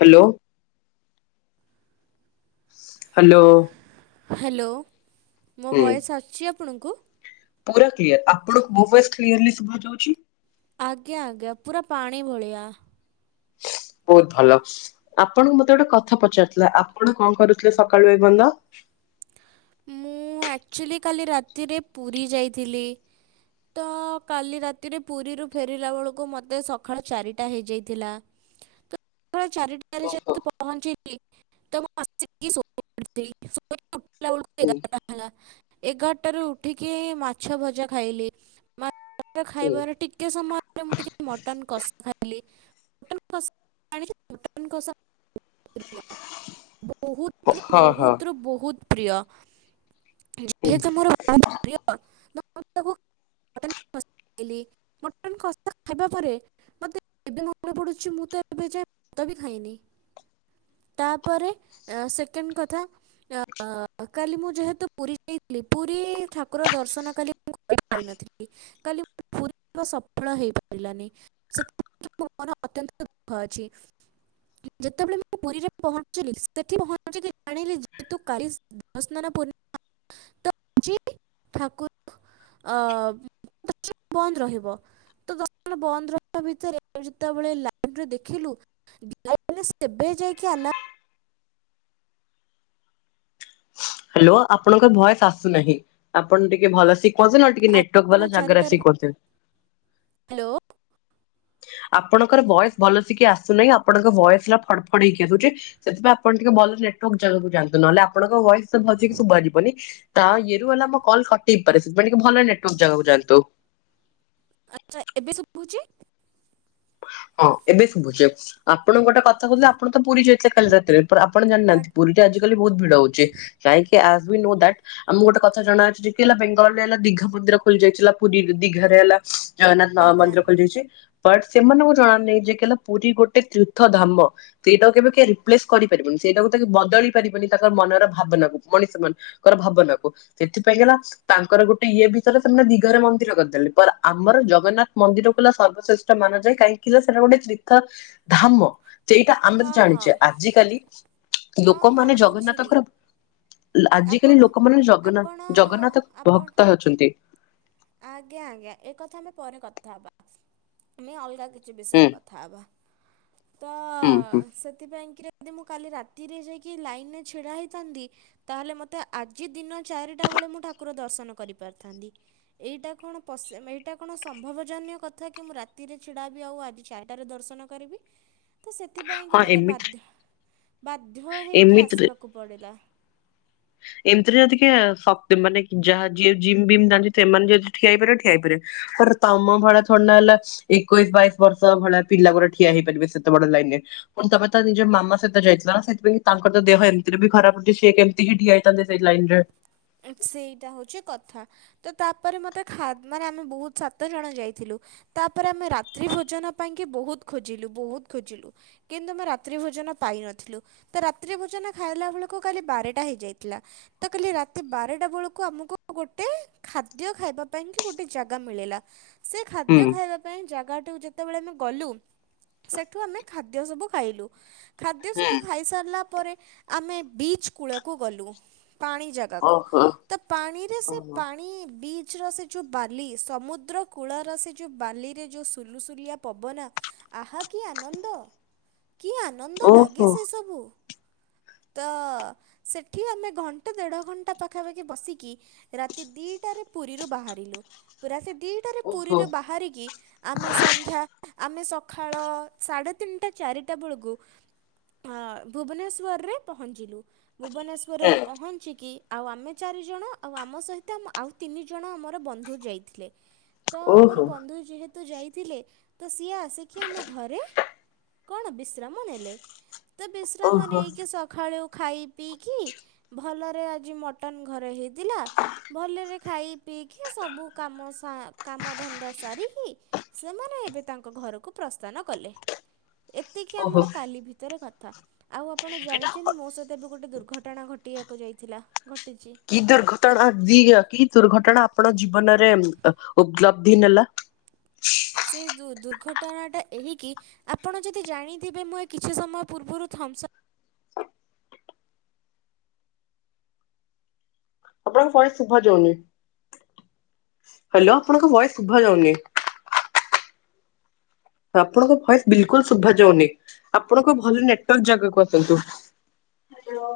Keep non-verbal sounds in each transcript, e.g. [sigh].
Hello. Hello. Hello ମୋ ହୁଁ। Voice ଆସିଛି ଆପଣଙ୍କୁ? ପୁରା କ୍ଳିଅର ଆପଣଙ୍କୁ ମୋ ଭଏସ କ୍ଳିଅର୍ଲି ଶୁଭାଜାଉଛି। ଆଜ୍ଞା ଆଜ୍ଞା ପୁରା ପାଣି ଭଳିଆ। ହ [inaudible] ବହୁତ ଭଲ ଆପଣଙ୍କୁ ମତେ ଗୋଟେ କଥା ପଚାରୁଥିଲା ଆପଣ କଣ କରୁଥିଲେ ସକାଳୁ ଏପର୍ଯ୍ୟନ୍ତ। ହ [inaudible] ମୁଁ ଆକ୍ଚୁଲି କାଲି ରାତିରେ ପୁରୀ ଯାଇଥିଲି। ତ କାଲି ରାତିରେ ପୁରୀରୁ ଫେରିଲା ବେଳକୁ ମୋତେ ସକାଳ ଚାରିଟା ହେଇଯାଇଥିଲା। ତ ଚାରିଟାରେ ଓହୋ ଯେମିତି ପହଞ୍ଚିଲି ତମୁଁ ଆସିକି ସୋଇପଡ଼ି [inaudible] ଥିଲି ଉଠିଲା ବେଳ କୁ ହୁଁ ଏଗାରଟା ହେଲା ଏଗାରଟାରୁ ଉଠିକି ମାଛ ଭଜା ଖାଇଲି ମାଛ ହୁଁ ଖାଇବାର ଟିକେ ସମାୟ ମୁଁ ଟିକେ ମଟନ୍ କଷା ଖାଇଲି ମଟନ କଷା [unintelligible] କଷା ବହୁତ ରୁ ହଁ ହଁ ବହୁତ ରୁ ବହୁତ ପ୍ରିୟ ହୁଁ। ଯେହେତୁ ମୋର ବହୁତ ପ୍ରିୟ [unintelligible] ମଟନ କ ଖାଇଲି ମଟନ୍ କଷା ଖାଇବା ପରେ ମତେ ଏବେ ମନେ ପଡୁଚି ମୁଁ ତ ଏବେ ଯାଏ ଭାତ ବି ଖାଇନି ତାପରେ ସେକଣ୍ଡ କଥା ଅଁ ଅ କାଲି ମୁଁ ଯେହେତୁ ପୁରୀ ଯାଇଥିଲି ପୁରୀ ଠାକୁର ଦର୍ଶନ କାଲି କରି ପାରିନଥିଲି କାଲି ପୁରୀ ସଫଳ ହେଇପାରିଲାନି ସେଥିପାଇଁ ମୋ ମନ ଅତ୍ୟନ୍ତ ଦୁଃଖ ଅଛି ଯେତେବେଳେ ମୁଁ ପୁରୀରେ ପହଞ୍ଚିଲି ସେଠି ପହଞ୍ଚିକି ଜାଣିଲି ଯେହେତୁ କାଲି ଦେବସ୍ନାନ ପୁର୍ଣିମା ତ ଯେ ଠାକୁର ଅ ବନ୍ଦ ରହିବ ତ ଦର୍ଶନ ବନ୍ଦ ରହିବା ଭିତରେ ଯେତେବେଳେ ଲାଇଭ୍ ରେ ଦେଖିଲୁ [unintelligible] ଯାଇକି ଆଲା ହ୍ୟାଲୋ ଆପଣଙ୍କ ଭଏସ ଆସୁନାହିଁ ଆପଣ ଟିକେ ଭଲ ସେ କ ନହଲେ ଟିକେ ଆଜି ନେଟୱାର୍ ଦିନ ବାଲା ଜାଗାରେ ଚାରିଟାରେ ଆସିିକ କରଦିଅନ୍ତୁ। ହ୍ୟାଲୋ ଆପଣଙ୍କର ଭଏସ୍ ଭଲସିକି ଆସୁନାହିଁ ଆପଣଙ୍କ ଭଏସ୍ ହେଲା ଫଡ ଫଡ ହେଇକି ଆସୁଛି ସେଥିପାଇଁ ଆପଣ ଟିକେ ଭଲ ନେଟୱାର୍କ ଜାଗା କୁ ଯାଆନ୍ତୁ ନହଲେ ଆପଣଙ୍କ ଭଏସ୍ ସେ ଭଲସେ କି ଶୁବା ଯିବନି ତା ଇଏରୁ ହେଲା ଆମ କଲ କଟି ପାରେ ସେଥିପାଇଁ ଟିକେ ଭଲ ନେଟୱର୍କ ଜାଗାକୁ ଯାଆନ୍ତୁ। ହ ଆଚ୍ଛା ଏବେ ସୁୁଭୁଚି? ହଁ ଏବେ ଶୁଭୁଛି ଆପଣ କୁ ଗୋଟେ କଥା କହୁଥିଲେ ଆପଣ ତ ପୁରୀ ଯାଇଥିଲେ କାଲି ରାତିରେ ପର ଆପଣ ଜାଣିନାହାନ୍ତି ପୁରୀ ଆଜିିକାଲି ବହୁତ ଭିଡ଼ହଉଛି କାହିଁକି ଆ ବି ନୋ ଦାଟ୍ ଆମକୁ ଗୋଟେ କଥା ଜଣାଅଛି କି ହେଲା ବେଙ୍ଗାଲୁରେ ହେଲା ଦୀଘା ମନ୍ଦିର ଖୋଲି ଯାଇଥିଲା ପୁରୀ ଦୀଘରେ ହେଲା ଜଗନ୍ନାଥ ମ ଆଜ୍ଞା। ମନ୍ଦିର ଖୋଲିଯାଇଚି ବଟ ସେମାନଙ୍କୁ ଜଣା ନାହିଁ ଯେ କି ହେଲା ପୁରୀ ଗୋଟେ ତୀର୍ଥ ଧାମ ସେଇଟାକୁ କେବେ କିଏ ରିପ୍ଲେସ କରିପାରିବେନି ସେଇଟାକୁ ଟାକି ବଦଳି ପାରିବନି ତାଙ୍କର ମନର ଭାବନା କୁ ମଣିଷ ମାନଙ୍କର ଭାବନାକୁ ସେଥିପାଇଁ ହେଲା ତାଙ୍କ ଗୋଟେ ଇଏ ଭିତରେ ସେମାନେ ଦିଘା ରେ ମନ୍ଦିର କରିଦେଲେ ପର ଆମର ଜଗନ୍ନାଥ ମନ୍ଦିର କଲା ସର୍ବଶ୍ରେଷ୍ ଟା ମାନ ଯାଏ କାହିଁକି ନା ସେଟା ଗୋଟେ ତୀର୍ଥ ଧାମ ସେଇଟା ଆମେ ହଁ ତ ହଁ ଜାଣିଛେ ଆଜିକାଲି ହଁ ହଁ ଲୋକମାନେ ବୁଝିଲି ଜଗନ୍ନାଥଙ୍କର ଲ ଆପଣ ଆଜିକାଲି ଲୋକମାନେ ଆପଣ ଜଗନ୍ନାଥ ଜଗନ୍ନାଥ ଆପଣ ଭକ୍ତ ଅଛନ୍ତି ଆଜ୍ଞା ଆଜ୍ଞା ଏକଥା ଆମେ ପରେ କଥା ହବା ଆମେ ଅଲଗା କି ଚି ହୁଁ ବିଷୟରେ କଥା ହେବା। ତ ହୁଁ ହୁଁ ସେଥିପାଇଁ କି ରେ ଯଦି ମୁଁ କାଲି ରାତିରେ ଯାଇକି ଲାଇନରେ ଛିଡା ହେଇଥାନ୍ତି ତାହେଲେ ମତେ ଆଜି ଦିନ ଚାରିଟା ଳେ ମୁଁ ଠାକୁର ଦର୍ଶନ କରି ପାରିଥାନ୍ତି ଏଇଟା କଣ ପସ ଏଇଟା କଣ ସମ୍ଭବଜନ୍ୟ କଥା କି ମୁଁ ରାତ ରାତିରେ ଛିଡ଼ା ହେବି ଆଉ ଆଜି ଚାରିଟାରେ ଦର୍ଶନ କରିବି। ତ ସେଥିପାଇଁକି ହଁ ମୋତେ ଏମିତି ବାଧ୍ୟ ବାଧ୍ୟ ହୋଇକି ଏମିତିରେ ଆସିବାକୁ ପଡ଼ିଲା ଏମିତିରେ ଯଦି କିଏ ସବ ମାନେ ଯାହା ଯିଏ ଜିମ୍ ବିମ୍ ଜାଣିଚି ସେମାନେ ଯଦି ଠିଆଇପାରିବେ ଠିଆଇ ପାରେବେ ତାପରେ ତମ ଭଳିଆ ଥୋଡୀ ନା ହେଲା ଏକୋଇଶି ବାଇଶି ବର୍ଷ ଭଳିଆ ପିଲା ଗୁରା ଠିଆ ହେଇପାରିବେ ସେତେ ବଡ଼ ଲାଇନ ନିରେ ତା ପରେ ତମ ତ ନିଜ ମାମା ସହିତ ଯାଇଥିଲ ନା ସେଥିପାଇଁ ତାଙ୍କର ତ ଦେହ ଏମିତିରେ ବି ଖରାପ ହଉଛି ସେ କେମତି ହି ଠିଆ ନ୍ତେ ସେଇଟ ଲାଇନରେ ସେଇଟା ହଉଛି କଥା ତ ତାପରେ ମତେ ଖା ମାନେ ଆମେ ବହୁତ ସାତ ଜଣ ଯାଇଥିଲୁ ତାପରେ ଆମେ ରାତ୍ରି ଭୋଜନ ପାଇଁ ବହୁତ ଖୋଜିଲୁ ବହୁତ ଖୋଜିଲୁ କିନ୍ତୁ ଆମ ରାତ୍ରି ଭୋଜ ନ ପାଇନଥିଲୁ ରାତ୍ରି ଭୋଜନ ଖାଇଲା ବେଳକୁ କାଲି ବାରଟା ହେଇଜାଇଥିଲା ତ କାଲି ରା ତେ ବାରଟା ବେଳକୁ ଆମକୁ ଗୋଟେ ଖାଦ୍ୟ ଖାଇବା ପାଇଁ କି ଗୋଟେ ଜାଗା ମିଳିଲା ସେ ହୁଁ ଖାଦ୍ୟ ଖାଇବା ପାଇଁ ଜାଗା ଯେତେବେଳେ ଆମେ ଗଲୁ ସେଠୁ ଆମେ ଖାଦ୍ୟ ସବୁ ଖାଇଲୁ। ଖାଦ୍ୟ ହୁଁ ସବୁ ଖାଇ ସାରିଲା ପରେ ଆମେ ବିଚ୍ କୂଳକୁ ଗଲୁ ପାଣି ଯାଏଁ। କୁ ଓହୋ ପାଣିରେ ସେ ଓହୋ ପାଣି ବି ଚ୍ ସେ ଯୋଉ ବାଲି ସମୁଦ୍ର କୂଳ ର ସେ ଯୋଉ ବାଲିରେ ଯୋଉ ସୁଲସୁଲିଆ ପବନା। ଆଃ କି ଆନନ୍ଦ। ହ କି ଆନନ୍ଦ ଲାଗେ ସେସବୁ ତ ସେଠି ଆମେ ଘଣ୍ଟେ ଦେଢ ଘ ଣ୍ଟା ପାଖାପାଖି ବସିକି ରାତି ଦିଇଟାରେ ପୁରୀରୁ ବାହାରିଲୁ ପୁରା ଦିଇଟାରେ ଓହୋ ହୁଁ ପୁରୀରେ ବାହାରିକି ଆମେ ସନ୍ଧ୍ୟା ଆମେ ସକାଳ ସାଢେ ତିନିଟା ଚାରିଟା ବେଳକୁ ଅ ଭୁବନେଶ୍ୱରରେ ପହଞ୍ଚିଲୁ ଭୁବନେଶ୍ୱରରେ ପହଞ୍ଚିକି ଆଉ ଆମେ ଚାରିଜଣ ଆଉ ଆମ ସହିତ ଆମ୍ ଆଉ ତିନି ଜଣ ଆମର ବନ୍ଧୁ ଯାଇଥିଲେ। ତ ଆମର ଓହୋ ବନ୍ଧୁ ଯେହେତୁ ଯାଇଥିଲେ ତ ସିଏ ଆସେ କିି ଆମ ଘରେ କଣ ବିଶ୍ରାମ ନେଲେ ତ ବିଶ୍ରାମ ଓହୋ ନେଇକି ସଖାଳୁ ଖାଇ ପିଇକି ଭଲରେ ଆଜି ମଟନ ଘରେ ହେଇଥିଲା ଭଲରେ ଖାଇ ପିଇକି ସବୁ କାମ ସା କାମ ଧ ନ୍ଦା ସାରିକି ସେମାନେ ଏବେ ତାଙ୍କ ଘରକୁ ପ୍ରସ୍ଥାନ କଲେ। ଁ ଏତିକି ଆମର କାଲି ଭିତରେ କଥା ଆଉ ଆପଣ ଜାଣିଚନ୍ତି ମୋ ସହିତ ଏବେ ଗୋଟେ ଦୁ ର୍ଘଟଣା ଘଟିବାକୁ ଯାଇଥିଲା। ଘଟିଛି। କି ଦୁର୍ଘଟଣା ଦିଅ କି ଦୁର୍ଘଟଣା ଆପଣ ଜି ବନରେ ଉପଲବ୍ଧି ନେଲା। ସେ ଦୁ-ଦୁର୍ଘଟଣା ଟା ଏହିକି ଆପଣ ଯଦି ଜାଣିଥିବେ ମୁଁ କିଛି ସମୟ ପୂର୍ବରୁ ଥମ୍ ସ ଆପଣଙ୍କ ଭ‌ଏସ ଶୁଭାଯାଉନି। ହାଲୋ ଆପଣଙ୍କ ଭଏସ ଶୁଭା ଯାଉନି। ଆପଣଙ୍କ ଭଏସ ବିଲକୁଲ ଶୁଭା ଯାଉନି ଆପଣଙ୍କ ଭଲ ନେଟୱାର୍କ ଜାଗାକୁ ଆସନ୍ତୁ। Hello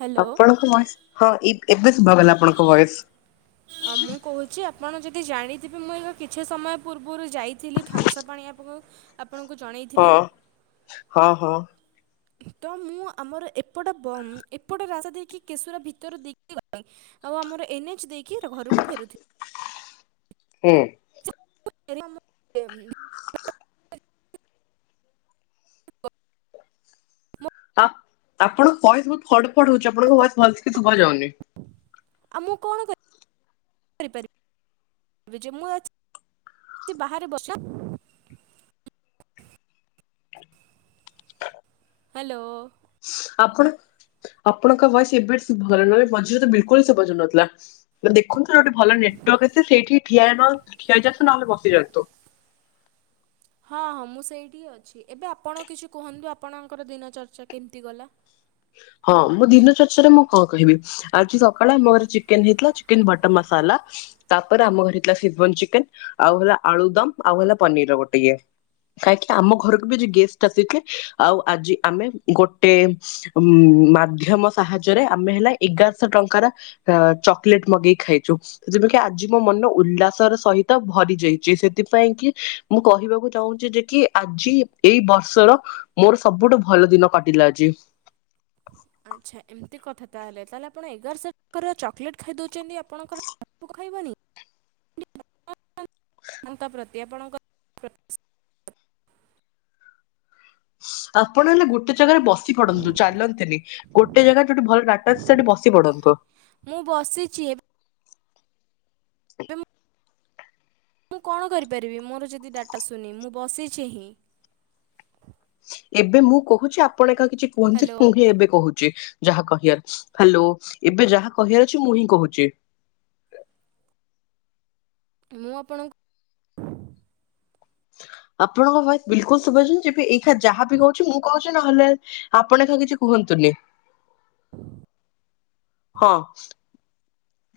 hello. ଆପଣଙ୍କ ଭଏସ ହଁ ଏ-ଏବେ ଶୁଭାଗଲା ଆପଣଙ୍କ ଭଏସ। ଜାଣିଥିବି ମୁଁ ଏକ କିଛି ସମୟ ପୂର୍ବରୁ ଯାଇଥିଲି ଥମସପ୍ ଆଣୀବାକୁ। ହଁ ହଁ ହଁ। ତ ମୁଁ ଆମର ଏପଟ ବ ଏପଟ ରାସ୍ତା ଦେଇକି କେଶୁର ଭିତରୁ ଦେଇକି ଗଲି। ଆଉ ଆମର ଏନ୍ଏଚ୍ ଦେଇକି ଘରକୁ ଫେରୁଥି ହୁଁ। [inaudible] ହଃ ମୋ ଆପ୍ ଆପଣଙ୍କ ଭଏସ ବୋହୁତ ଫଡ ଫଡ ହୋଉଚି ଆପଣଙ୍କ ପ- ଭଏସ ଭଲସେ କିଛି ଶୁଭା ଯାଉନି। ଆଉ ମୁଁ କଣ କରି ପାରିବି। ଏବେ ମୁଁ ବାହାରେ ବର୍ଷା [inaudible] ହ୍ୟାଲୋ। ଆପଣ ଆପଣଙ୍କ ଭ‌ଏସ ଏବେ ଶୁଭ ଗଲା ନହେଲେ ମଝିରେ ତ ବିଲକୁଲ ଶୁବାଜାଉ ନଥିଲା ଦେଖନ୍ତୁ ଗୋଟେ ଭଲ ନେ ଟୱର୍କ ସେଇଠି ଠିଆ ହେବ [unintelligible] ନହେଲେ ବସିଯାଆନ୍ତୁ। ହଁ ହଁ ମୁଁ ସେଇଠି ଅଛି ଏବେ ଆପଣ କିଛି କୁହନ୍ତୁ ଆପଣଙ୍କର ଦିନ ଚର୍ଚ୍ଚା କେମିତି ଗଲା। ହଁ ମୁଁ ଦିନ ଚର୍ଚ୍ଚାରେ ମୁଁ କଣ କହିବି ଆଜି ସକାଳେ ଆମ ଘରେ ଚିକେନ ହେଇଥିଲା ଚିକେନ ବଟର ମସଲା ତାପରେ ଆମ ଘରେ ହେଇଥିଲା [unintelligible] ଚିକେନ ଆଉ ହେଲା ଆଳୁଦମ୍ ଆଉ ହେଲା ପନିର ଗୋଟେ ଇଏ କାହିଁକି ଆମ ଘରକୁ ବି ଆଜି ଗେଷ୍ଟ ଆସିଥିଲେ ଆଉ ଆଜି ଆମେ ଗୋଟେ ଉଁ ମାଧ୍ୟମ ସାହାଯ୍ୟରେ ଆମେ ହେଲା ଏଗାରଶହ ଟଙ୍କାର ଚକୋଲେଟ୍ ମଗେଇ ଖାଇଚୁ। ଯେମତି ଆଜି ମୋ ମନ ଉଲ୍ଲାସର ସହିତ ଭରି ଯାଇଚି ସେଥିପାଇଁ କି ମୁଁ କହିବାକୁ ଚାହୁଁଚି ଯେ କି ଆଜି ଏଇ ବର୍ଷର ମୋର ସବୁଠୁ ଭଲ ଦିନ କାଟିଲା ଆଜି। ଆଚ୍ଛା ଏମିତି କଥା ତାହେଲେ ତାହେଲେ ଆପଣ ଏଗାରଶହ କାର ଚକୋଲେଟ୍ ଖାଇଦଉଛନ୍ତି। ଆପଣଙ୍କର ଆକୁ ଖାଇବନି। ହ ତାଙ୍କ ପ୍ରତି ଆପଣଙ୍କର [unintelligible] ଆପଣ ହେଲେ ଗୋଟେ ଜାଗାରେ ବସି ପଡନ୍ତୁ ଚାଲନ୍ତୁନି। ଗୋଟେ ଜାଗାରେ ଯୋଉଠି ଭଲ ଡାଟା ଅଛି। ସେଇଠି ବସି ପଡନ୍ତୁ। ପଶିଚି ଏବ ସେ [inaudible] ମୁଁ କଣ କରିପାରିବି ମୋର ଯଦି ଡାଟା ଶୁନି ମୁଁ ବସିଚି ହିଁ। ଏବେ ମୁଁ କୋହୁଛି ଆପଣ ଏକା କିଛି କୁହନ୍ତୁନି। ହ୍ୟାଲୋ ମୁଁ ହିଁ ଏବେ କୋହୁ ଚି ଯାହା କହିଆର ହାଲୋ ଏବେ ଯାହା କହିଆର ଅଛି। ମୁଁ ହିଁ କୋହୁଚି। ହ [inaudible] ମୁଁ ଆପଣ ହ [unintelligible] ଆପଣଙ୍କ ଭଏସ ବିଲକୁଲ ସୁଭାଯାଉଚି। କି ଏଇଖିଣା ଯାହା ବି ହୋଉଚି ମୁଁ କହୁଚି। ନହେଲେ ଆପଣ ଏକା କିଛି କୁହନ୍ତୁନି। ହ [inaudible] ହୁଁ [inaudible] ହଁ।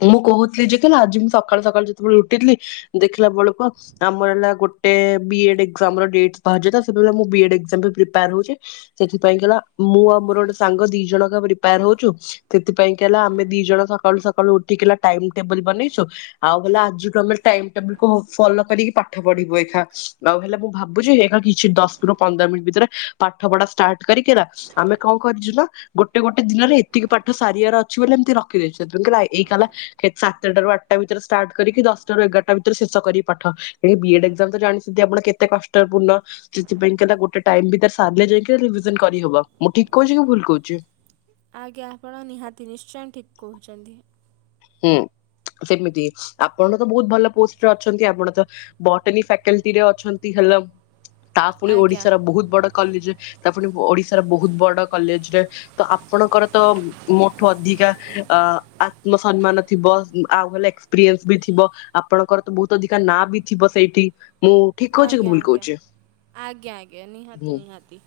ମୁଁ କୋହୁଥିଲି ଯେକି ମୁଁ ଆଜି ବି ସଖାଳୁ ସକାଳୁ ଯେତେବେଳେ ଉଠିଥିଲି। ଦେଖିଲା ବେଳକୁ ଆମର ହେଲା। ଗୋ ଗୋଟେ ବି ଏ ଡ ଏକଜାମ୍ ର ଡେଟ୍ ବାହାରିଯାଇ ତ ସେତେବେଳେ ମୁଁ ବି ଏ ଡ୍ ଏକଜମ୍ ପାଇଁ ପ୍ରିପାଇଅର୍ ହୋଉଚି। ସେଥିପାଇଁ କି ହେଲା ମୁଁ ଆଉ ମୋର ଗୋଟେ ସାଙ୍ଗ ଦି ଜଣ ଆକ ପ୍ରିପାୟାର ହୋଉଚୁ। ସେଥିପାଇଁ କି ହେଲା ଆମେ ଦି ଜଣ ସକାଳୁ ସକାଳୁ ଉ ଟିକ୍ ହେଲା ଟାଇମ ଟେବୁଲ ବନେଇଚୁ। ଆଉ ହେଲା ଆଜି କାଲି ଟାଇମ ଟେବୁଲ କୁ ମୁଁ ଫଲୋ କରିକି ପାଠ ପଢିବୁ। ଏ ଖା ଆଉ ହେଲା ମୁଁ ଭାବୁଚି। ଏକା କିଛି ଦଶରୁ ପନ୍ଦର ମିନ୍ ଭିତରେ ପାଠ ପଢା ଷ୍ଟାର୍ଟ କରିକିରା। ଆମେ ଙ୍କ କରିଚୁ ନା ଗୋଟେ ଗୋଟେ ଦିନରେ ଏତିକି ପାଠ ସାରିଆର ଅଛି ବୋଲି ଏମତି ରଖିଦେଇଛୁ। ସେ ଦିନ କୁ ଲାଇ ଏଇ କାଲା କେତ୍ ସାତଟାରୁ ଆଟା ଭିତରେ ଷ୍ଟାର୍ଟ କରିକି ଦଶଟାରୁ ଏଗାରଟା ଭିତରେ ଶେଷ କରିବି ପାଠ। ଏଇ ବି ଏ ଡେ ଜଲ୍ ତ ଜାଣିଚନ୍ତି ଆପଣ କେତେ କଷ୍ଟପୂଣ୍ଣ। ସେଥିପାଇଁ କି ହେଲା ଗୋଟେ ଟାଇମ୍ ଭିତରେ ସାରଲେ ଯାଇକି ରିଭିଯନ୍ କରିହବ। ବ ମୁଁ ଠିକ କଇଚି କି ଭୁଲ କୋଇଚି। ଆଜ୍ଞା ଆପଣ ନିହାତି ନିଶ୍ଚୟ ଠିକ୍ କୋହୁଚନ୍ତି। ହୁଁ। ସେମିତି ଆପଣ ତ ବହୁତ ଭଲ ପୋଷ୍ଟରେ ଅଛନ୍ତି। ଆପଣ ତ ବଟନୀ ଫାକେଲ୍ଟି ରେ ଅଛନ୍ତି। ହେ ହେଲମ୍ ତା ପୁଣି ଆଜ୍ଞା ଓଡିଶାର ବୋହୁତ ବଡ କଲିଜେ। ତା ପୁଣି ଓଡ଼ିଶା ସାର ବହୁତ୍ ବଡ କଲେଜରେ ତ ଆପଣଙ୍କର ତ ମୋଠୁ ଅଧିକା ଆ ଆ ସମ୍ମାନ ଥିବ ଆଉ ହେଲା ଏକ୍ସପ୍ରିଏନସ୍ ବି ଥିବ। ଆପଣଙ୍କର ତ ବୋହୁତ ଅଧିକା ନାଁ ବି ଥିବ ସେଇଠି। ମୁଁ ଠିକ କହୁଛି କି ଆଜ୍ଞା ଭୁଲ ଆଜ୍ଞା କହୁଛି ଆଜ୍ଞା ଆଜ୍ଞା ହୁଁ ନିହାତି ନିହାତି।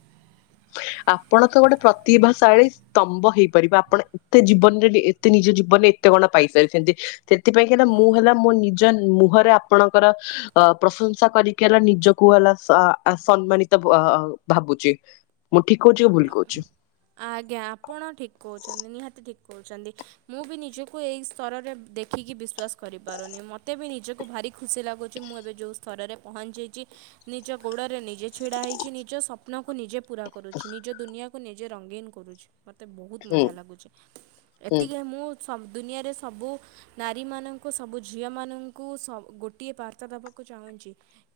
ଆପଣ ତ ଗୋଟେ ପ୍ରତିଭାଶାଳୀ ସ୍ତମ୍ଭ ହେଇପାରିବେ। ଆପଣ ଏତେ ଜୀବନ ନେଲେ ଏତେ ନିଜ ଜୀବନରେ କେତେ କଣ ପାଇସାରିଚନ୍ତି। ସେଥିପାଇଁ କି ହେଲା ମୁଁ ହେଲା ମୋ ନିଜ ମୁହଁରେ ଆପଣଙ୍କର ପ୍ରସନ୍ ପ୍ରଶଂସା କରିକି ହେଲା ନିଜକୁ ହେଲା ସା ଆ ସମ୍ମାନିତ ଭା ଆ ଭାବୁଚି। ମୁଁ ଠିକ କୋଉଚି କି ଭୁଲ କୋଉଚି। ଆଜ୍ଞା ଆପଣ ଠିକ କୋଉଚନ୍ତି। ନିହାତି ଠିକ କୋଉଚନ୍ତି। ମୁଁ ବି ନିଜକୁ ଏଇ ସ୍ତରରେ ଦେଖିକି ବିଶ୍ୱାସ କରିପାରୁନି। ମୋତେ ବି ନିଜକୁ ଭାରି ଖୁସି ଲାଗୁଚି। ମୁଁ ଏବେ ଯେଉଁ ସ୍ତରରେ ପହଞ୍ଚିଯାଇଚି। ନିଜ ଗୋଡରେ ନିଜେ ଛିଡା ହେଇଚି। ନିଜ ସପ୍ନକୁ ନିଜେ ପୂରା କରୁଚି ନିଜ ଦୁନିଆକୁ ନିଜେ ରଙ୍ଗୀନ କରୁଛି। ମତେ ବୋହୁତ ହୁଁ ମଜା ଲାଗୁଚି। ହୁଁ। ଏତିକି ହେ ମୁଁ ସବ ଦୁନିଆରେ ସବୁ ନାରୀମାନଙ୍କୁ ସବୁ ଝିଅମାନଙ୍କୁ ସ ଗୋଟିଏ ପାର୍ତ୍ତା ଦବାକୁ କୁ ଚାହୁଁଚି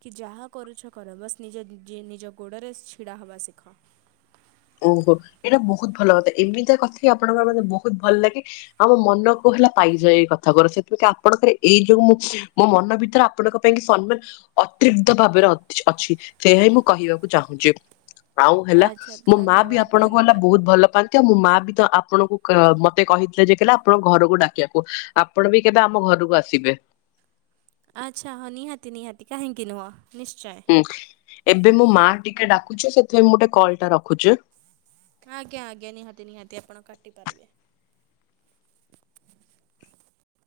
କି ଯାହା କରୁଛ କର ବାସ୍ ନିଜ ଜି ନିଜ ଗୋଡରେ ଛିଡା ହବା ଶିଖ। ହ [inaudible] ଓହୋ ଏଇଟା ବହୁତ ଭଲ କଥା ଏମିତିଆ କଥା ହି ଆପଣଙ୍କର ମତେ ବୋହୁତ୍ ଭଲ ଲାଗେ। ଆମ ମନ କହଥିଲା। ପା ପାଇଯାଏ ଏଇ କଥାକୁରା ସେଥିପାଇ କି ଆପଣଙ୍କର ଏଇ ଯୋଉ ମୁଁ ମୋ ମନ ଭିତରେ ଆପଣଙ୍କ ପାଇଁ କି ସମ୍ମାନ ଅତ ଅତ୍ରିଗ୍ଧ ଭାବେରେ ଅଛ ଅଛି। ସେଇଆ ହିଁ ମୁଁ କହିବାକୁ ଚାହୁଁଚି। ଆଉ ହେଲା ଆଚ୍ଛା ମୋ ମା ବି ଧନ୍ୟବାଦ ଆପଣଙ୍କୁ ହେଲା ଧନ୍ୟବାଦ ବହୁତ୍ ଭଲ ପାଆନ୍ତା। ମୋ ମା ବି ତ ଆପଣଙ୍କୁ କ ମତେ କହିଥିଲେ ଯେ ଥିଲା ଆପଣ ଘରକୁ ଡାକିଆକୁ ଆପଣ ବି କେବେ ଆମ ଘ ରୁକୁ ଆସିବେ। ଆଚ୍ଛା ହ ନିହାତି ନିହାତି କାହିଁକି ନୁହଁ ନିଶ୍ଚଏ। ହୁଁ ଏବେ ମୋ ମା ଟିକେ ଡାକୁଛି ସେଥିପାଇଁ ମୁଁ ଟେ କଲ ଟା ରଖୁଚି। ଆଜ୍ଞା ଆଜ୍ଞା ନିହାତି ନିହାତି ଆପଣ କାଟି ପାରିବେ। [inaudible]